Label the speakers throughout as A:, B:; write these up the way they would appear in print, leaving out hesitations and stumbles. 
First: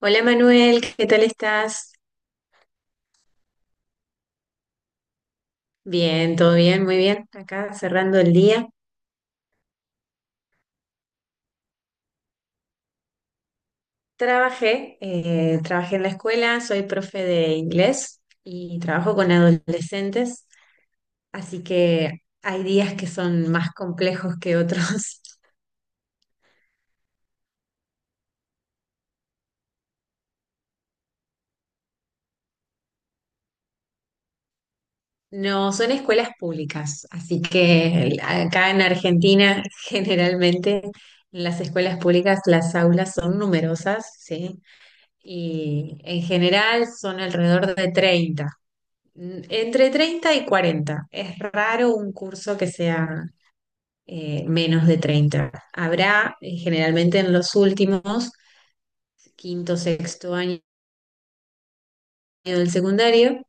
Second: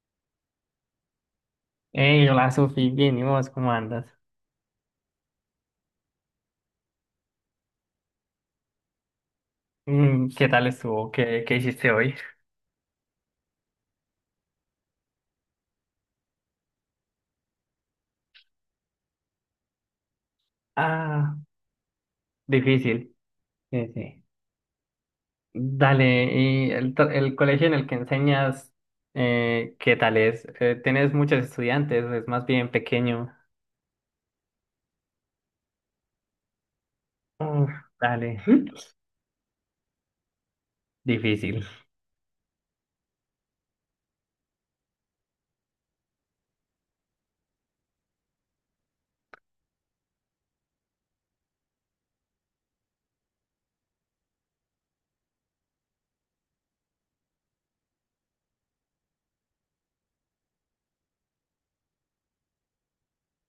A: Hola Manuel, ¿qué tal estás?
B: Hey, hola Sofi, bien, ¿y vos cómo andas?
A: Bien, todo bien, muy bien. Acá cerrando el día.
B: Mm, ¿qué tal estuvo? ¿¿Qué hiciste hoy?
A: Trabajé en la escuela, soy profe de inglés y trabajo con adolescentes,
B: Ah,
A: así que hay días que
B: difícil.
A: son más
B: Sí, sí.
A: complejos que otros.
B: Dale, ¿y el colegio en el que enseñas, qué tal es? ¿Tienes muchos estudiantes? ¿Es más bien pequeño?
A: No, son escuelas públicas, así
B: Uf,
A: que
B: dale,
A: acá en Argentina generalmente las
B: difícil.
A: escuelas públicas, las aulas son numerosas, ¿sí? Y en general son alrededor de 30. Entre 30 y 40. Es raro un curso que sea menos de 30. Habrá, generalmente en los últimos, quinto, sexto año del secundario,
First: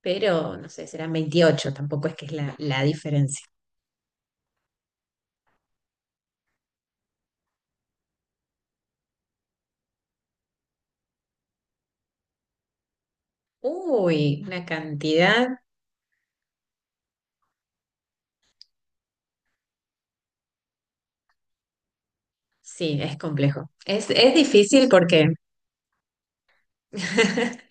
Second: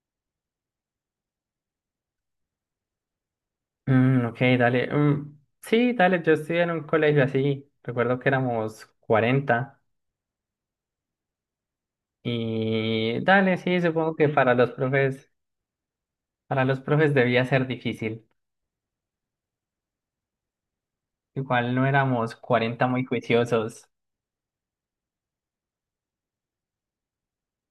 A: pero no sé, serán 28. Tampoco es que es la diferencia.
B: Mm, ok, dale. Mm, sí, dale, yo estudié en un colegio así. Recuerdo que éramos 40. Y dale, sí, supongo que
A: Uy, una cantidad.
B: para los profes debía ser difícil. Igual no éramos 40
A: Sí,
B: muy
A: es complejo.
B: juiciosos.
A: Es difícil porque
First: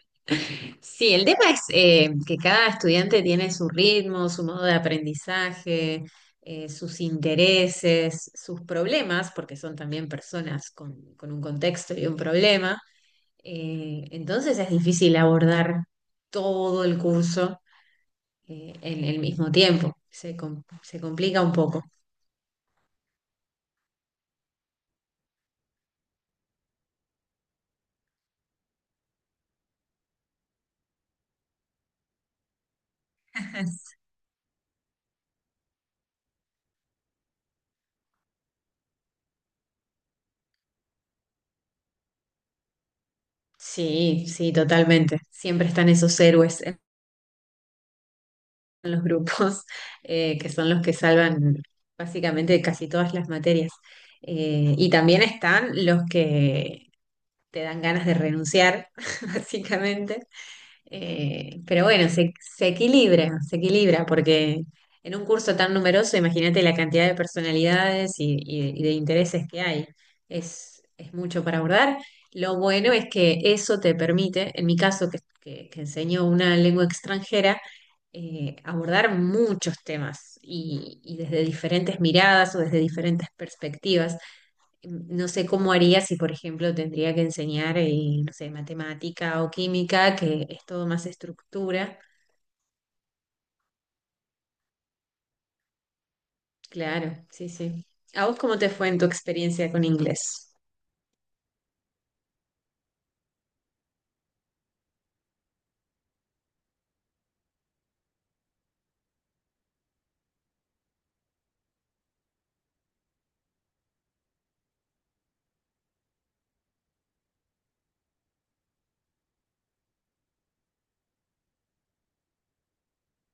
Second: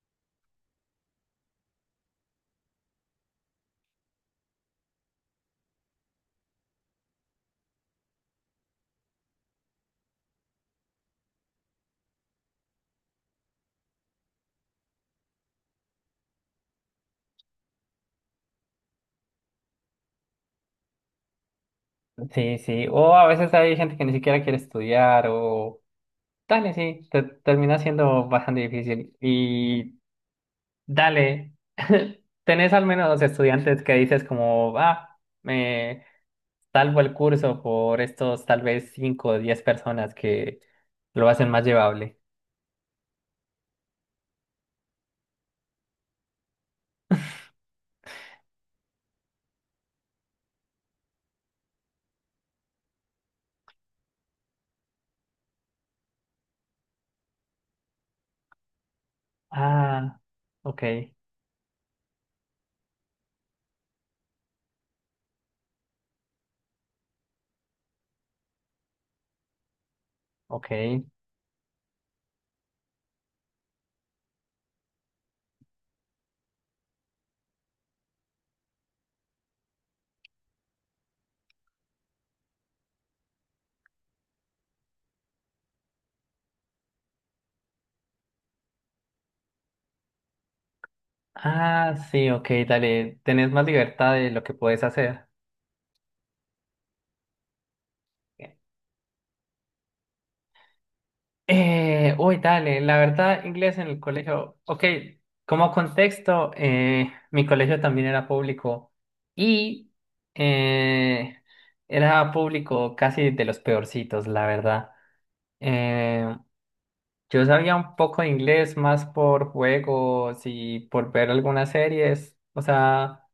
A: sí, el tema es que cada estudiante tiene su ritmo, su modo de aprendizaje, sus intereses, sus problemas, porque son también personas con un contexto y un problema. Entonces es difícil abordar todo el curso, en el mismo tiempo. Se complica un poco.
B: Sí, sí. O a veces hay gente que ni siquiera quiere estudiar o Dale, sí, termina siendo bastante difícil. Y dale, tenés al menos dos estudiantes que dices como, ah, me salvo el curso por estos tal vez 5 o 10 personas que lo hacen más llevable.
A: Sí, sí, totalmente. Siempre están esos héroes los grupos, que son los que salvan básicamente casi todas las materias. Y también están los que te dan ganas de renunciar,
B: Ah,
A: básicamente.
B: ok,
A: Pero bueno, se equilibra, se equilibra, porque en un curso tan numeroso, imagínate la cantidad de personalidades y de intereses que hay. Es,
B: ok.
A: es mucho para abordar. Lo bueno es que eso te permite, en mi caso, que enseño una lengua extranjera, abordar muchos temas y desde diferentes miradas o desde diferentes perspectivas. No sé cómo haría si, por ejemplo, tendría que enseñar, no sé, matemática o química, que es todo más
B: Ah,
A: estructura.
B: sí, ok, dale, tenés más libertad de lo que puedes hacer.
A: Claro, sí, sí. ¿A vos cómo te fue en tu experiencia con inglés?
B: Uy, dale, la verdad, inglés en el colegio, ok, como contexto, mi colegio también era público y eh, era público casi de los peorcitos, la verdad. Eh, yo sabía un poco de inglés más por juegos y por ver algunas series, o sea,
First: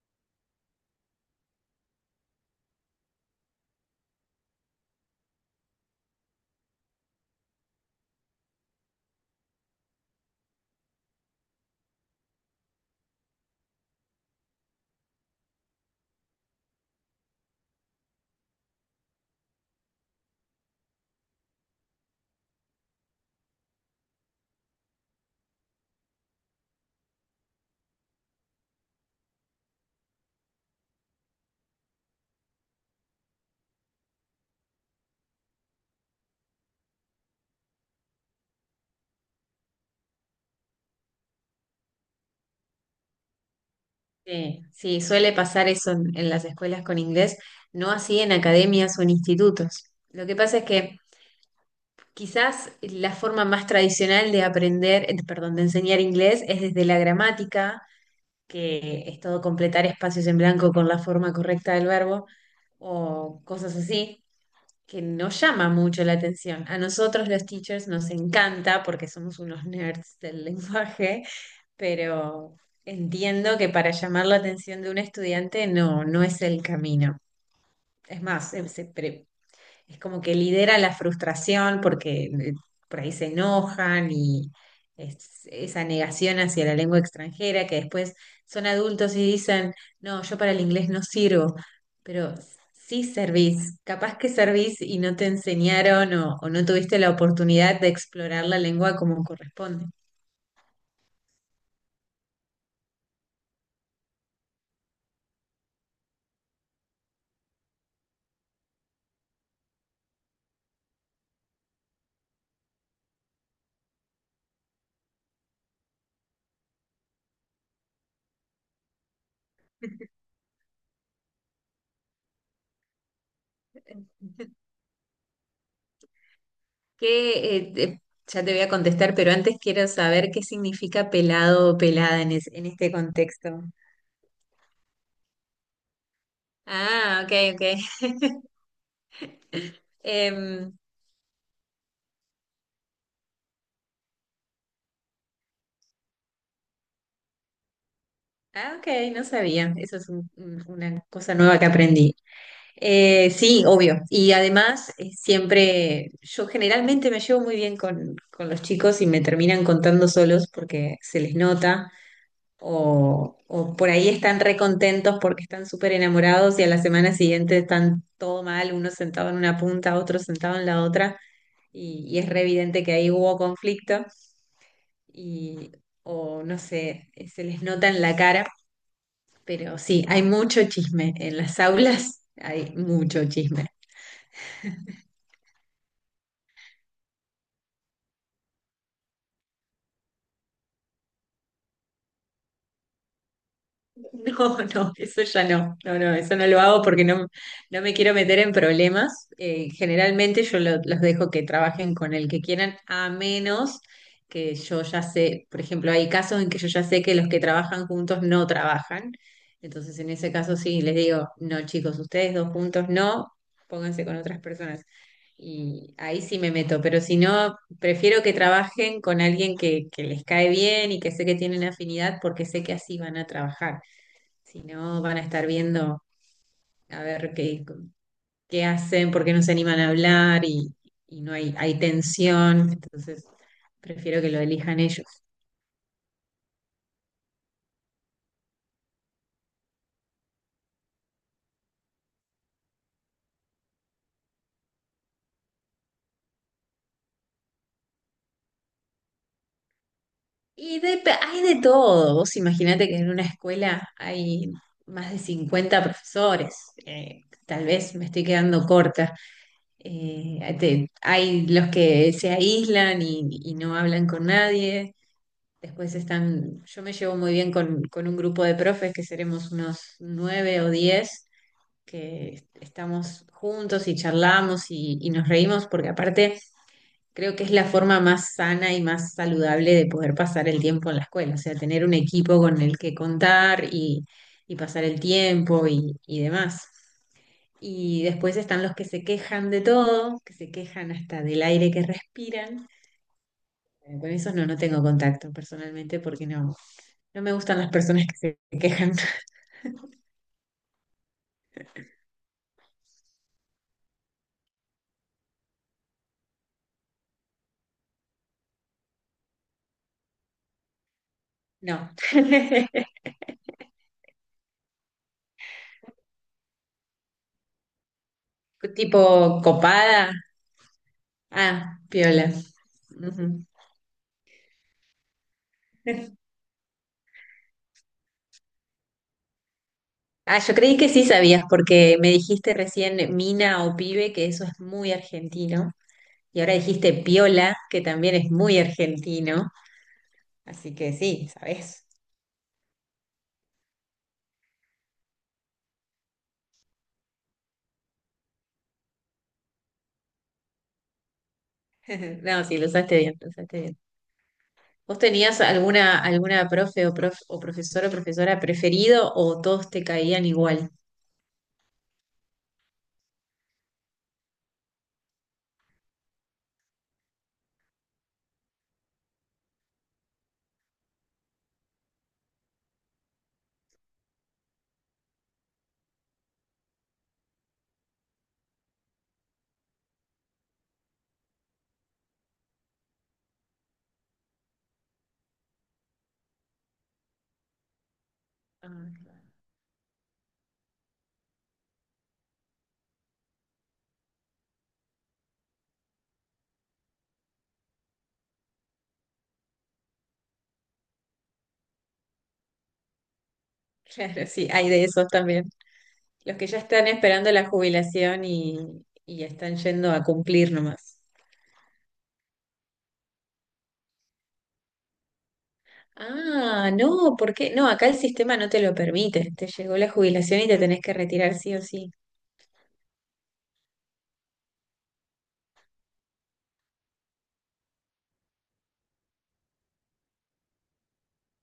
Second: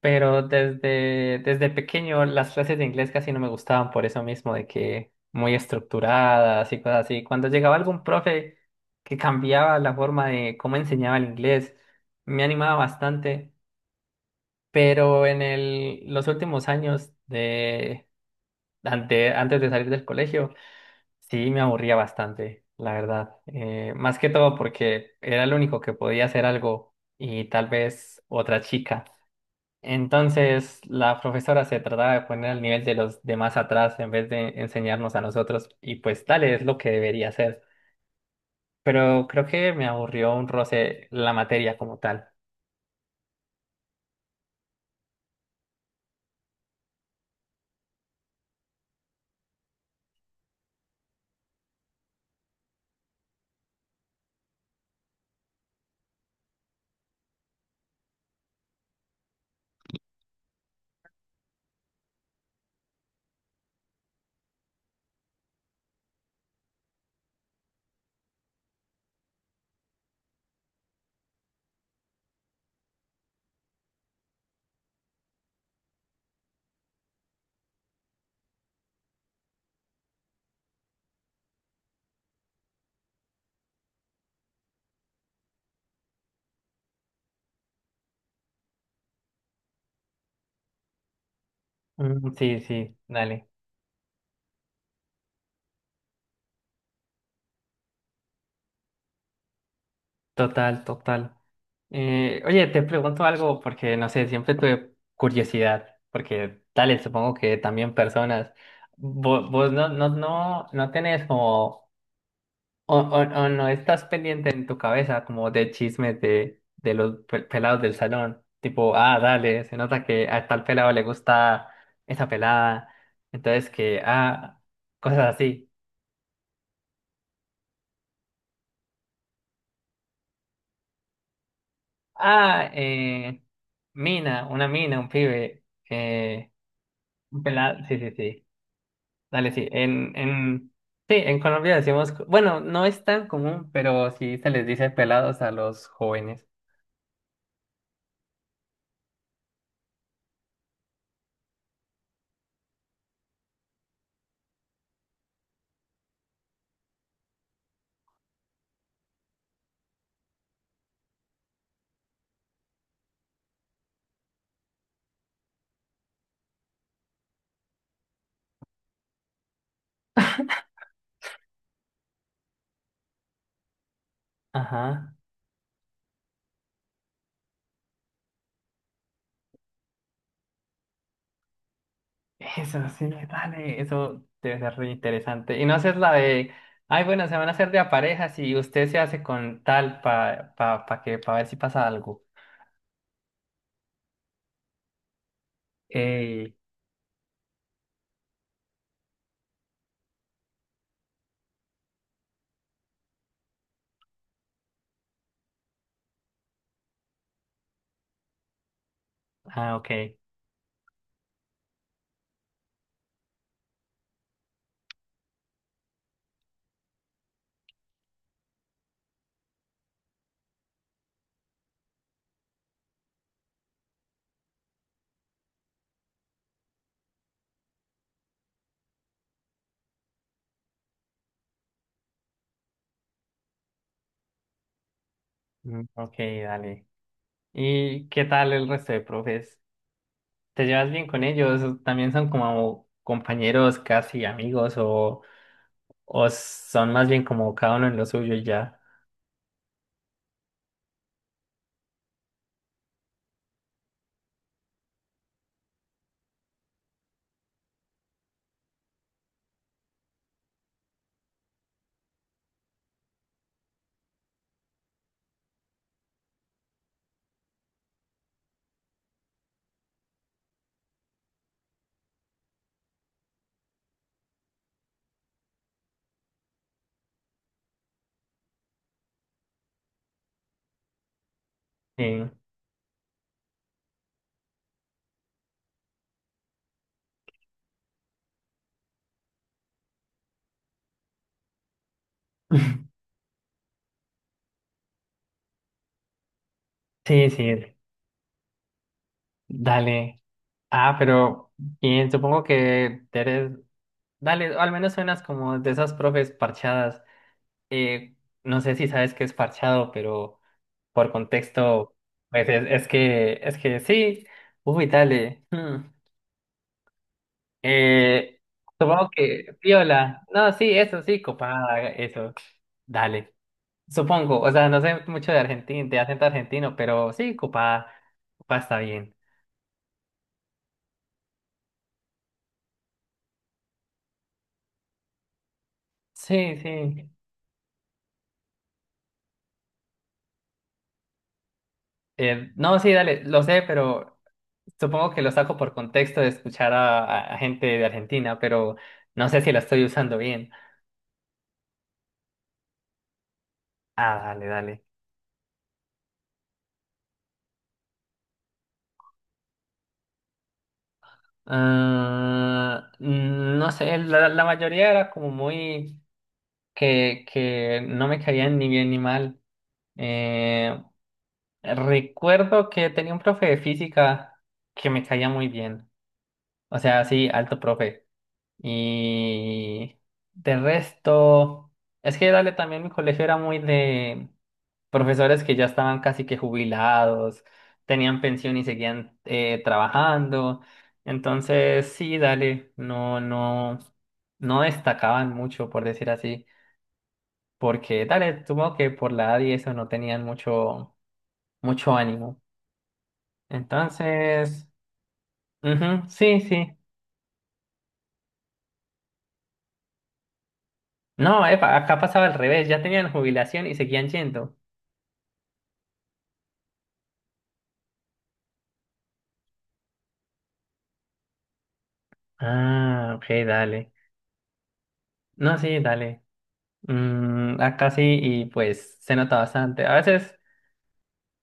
B: pero desde pequeño las clases de inglés casi no me gustaban por eso mismo, de que muy estructuradas y cosas así. Cuando llegaba algún profe que cambiaba la forma de cómo enseñaba el inglés, me animaba bastante. Pero en los últimos años de, antes de salir del colegio, sí me aburría bastante, la verdad. Más que todo porque era el único que podía hacer algo y tal vez otra chica. Entonces, la profesora se trataba de poner al nivel de los demás atrás en vez de enseñarnos a nosotros, y pues tal es lo que debería hacer. Pero creo que me aburrió un roce la materia como tal.
A: Sí, sí, suele pasar eso en las escuelas con inglés, no así en academias o en institutos. Lo que pasa es que quizás la forma más tradicional de aprender, perdón, de enseñar inglés es desde la gramática, que es todo completar espacios en blanco con la forma correcta del verbo o cosas así, que no llama mucho la atención. A nosotros los teachers nos encanta porque somos unos nerds del lenguaje, pero entiendo que para llamar la atención de un estudiante no, no es el camino. Es más, es como que lidera la frustración porque, por ahí se enojan y esa negación hacia la lengua extranjera, que después son adultos y dicen, no, yo para el inglés no sirvo,
B: Mm,
A: pero
B: sí, sí,
A: sí
B: dale.
A: servís, capaz que servís y no te enseñaron o no tuviste la oportunidad de explorar la lengua como corresponde.
B: Total, total. Oye, te pregunto algo porque no sé, siempre tuve curiosidad, porque tal, supongo que también personas. Vos no tenés como o no estás pendiente en tu cabeza como de chismes de los pelados del salón. Tipo, ah, dale, se nota que a tal pelado le gusta esa pelada. Entonces que, ah, cosas así.
A: ¿Qué, eh, te- ya te voy a contestar, pero antes quiero saber qué significa pelado o pelada en, en
B: Ah,
A: este contexto.
B: mina, una mina, un pibe. Eh,
A: Ah, ok,
B: un pelado,
A: ok.
B: sí, sí, sí. Dale, sí.
A: Em,
B: Sí, en Colombia decimos, bueno, no es tan común, pero sí se les dice pelados a los jóvenes.
A: Ah, ok, no sabía. Eso es una cosa nueva que aprendí. Sí, obvio. Y además, siempre, yo generalmente me llevo muy bien con los chicos y me terminan contando solos porque se les nota, o por ahí están recontentos porque están súper enamorados y a la semana siguiente están todo mal, uno sentado en una punta, otro sentado en la otra, y es re evidente que ahí hubo conflicto
B: Ajá.
A: y, o no sé, se les nota en la cara, pero sí, hay mucho chisme en las aulas, hay
B: Eso sí,
A: mucho chisme.
B: dale, eso debe ser re interesante. Y no haces la de, ay, bueno, se van a hacer de a parejas y usted se hace con tal para pa, pa pa que, para ver si pasa algo.
A: No, no, eso ya no, no, no, eso no
B: Ey,
A: lo hago porque no, no me quiero meter en problemas. Generalmente yo los dejo que trabajen con el que quieran, a menos que yo ya sé, por ejemplo, hay casos en que yo ya sé que los que trabajan juntos no trabajan.
B: ah, ok,
A: Entonces, en ese caso sí, les digo, no, chicos, ustedes dos juntos no, pónganse con otras personas. Y ahí sí me meto, pero si no, prefiero que trabajen con alguien que les cae bien y que sé que tienen afinidad porque sé que así van a trabajar. Si no, van a estar viendo a ver qué hacen, por qué no se animan a hablar, y no hay tensión. Entonces, prefiero que lo elijan ellos.
B: mm, ok, dale. ¿Y qué tal el resto de profes? ¿Te llevas bien con ellos? ¿También son como compañeros, casi amigos o son más bien como cada uno en lo suyo y ya?
A: Hay de todo. Vos imaginate que en una escuela hay más de 50 profesores. Tal vez me estoy quedando corta. Hay los que se aíslan y no hablan con nadie. Después están, yo me llevo muy bien con un grupo de profes que seremos unos nueve o 10, que estamos juntos y charlamos, y nos reímos, porque aparte creo que es la forma más sana y más saludable de poder pasar el tiempo en la escuela, o sea, tener un
B: Sí,
A: equipo con el que contar, y pasar el tiempo y demás. Y después están los que se quejan de todo, que se quejan hasta del aire que respiran. Con esos no, no tengo contacto personalmente porque no, no
B: sí,
A: me gustan las
B: sí,
A: personas que se quejan.
B: dale. Ah, pero y supongo que eres dale, al menos suenas como de esas profes parchadas. Eh, no sé si sabes qué es parchado, pero por
A: No.
B: contexto, pues es, es que sí. Uy, dale. Hmm. Eh,
A: Tipo
B: supongo que
A: copada.
B: piola. No, sí, eso sí, copada,
A: Ah, piola.
B: eso. Dale.
A: Ujú.
B: Supongo, o sea, no sé mucho de argentino, de acento argentino, pero sí, copada, copada está bien.
A: Ah, yo creí que sí sabías porque me dijiste recién mina o pibe, que eso es muy argentino. Y ahora
B: Sí,
A: dijiste
B: sí.
A: piola, que también es muy argentino. Así que sí, sabes.
B: No, sí, dale, lo sé, pero supongo que lo saco por contexto de escuchar a, a gente de Argentina, pero no sé si la estoy usando bien.
A: No, sí, lo usaste bien, lo usaste bien.
B: Ah, dale, dale.
A: ¿Vos tenías alguna profe, o profesor o profesora preferido, o todos te caían igual?
B: Ah, mm, no sé, la mayoría era como muy que no me caían ni bien ni mal. Eh, recuerdo que tenía un profe de física que me caía muy bien. O sea, sí, alto profe. Y de resto, es que dale, también mi colegio era muy de profesores que ya estaban casi que jubilados, tenían pensión y
A: Ah,
B: seguían trabajando. Entonces, sí, dale, no destacaban mucho, por decir así, porque dale, supongo que por la edad y eso no tenían mucho, mucho ánimo.
A: claro, sí,
B: Entonces,
A: hay de esos también.
B: ujú,
A: Los
B: sí,
A: que ya
B: sí.
A: están esperando la jubilación, y están yendo a cumplir nomás.
B: No, epa, acá pasaba al revés, ya tenían jubilación y seguían yendo.
A: Ah, no, ¿por qué? No, acá el sistema no te lo permite. Te llegó la jubilación y te tenés que retirar sí o sí.
B: Ah, ok, dale. No, sí, dale. Mm, acá sí, y pues se nota bastante. A veces.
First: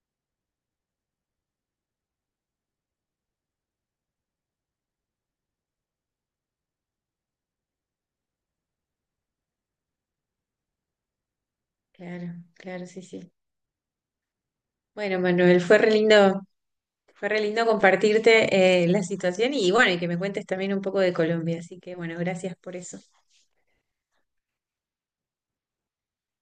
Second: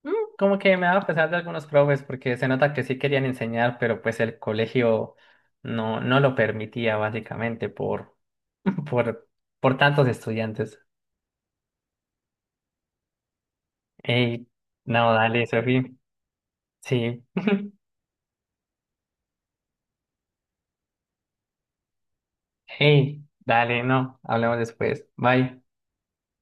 B: Mm, como que me daba pesar de algunos profes porque se nota que sí querían enseñar, pero pues el colegio no lo permitía básicamente por, por, por tantos estudiantes.
A: Claro, claro, sí, sí.
B: Ey, no,
A: Bueno,
B: dale,
A: Manuel,
B: Sofi. Sí.
A: fue re lindo compartirte, la situación y bueno, y que me cuentes también un poco de Colombia. Así que bueno, gracias por eso.
B: Ey, dale, no, hablamos después. Bye.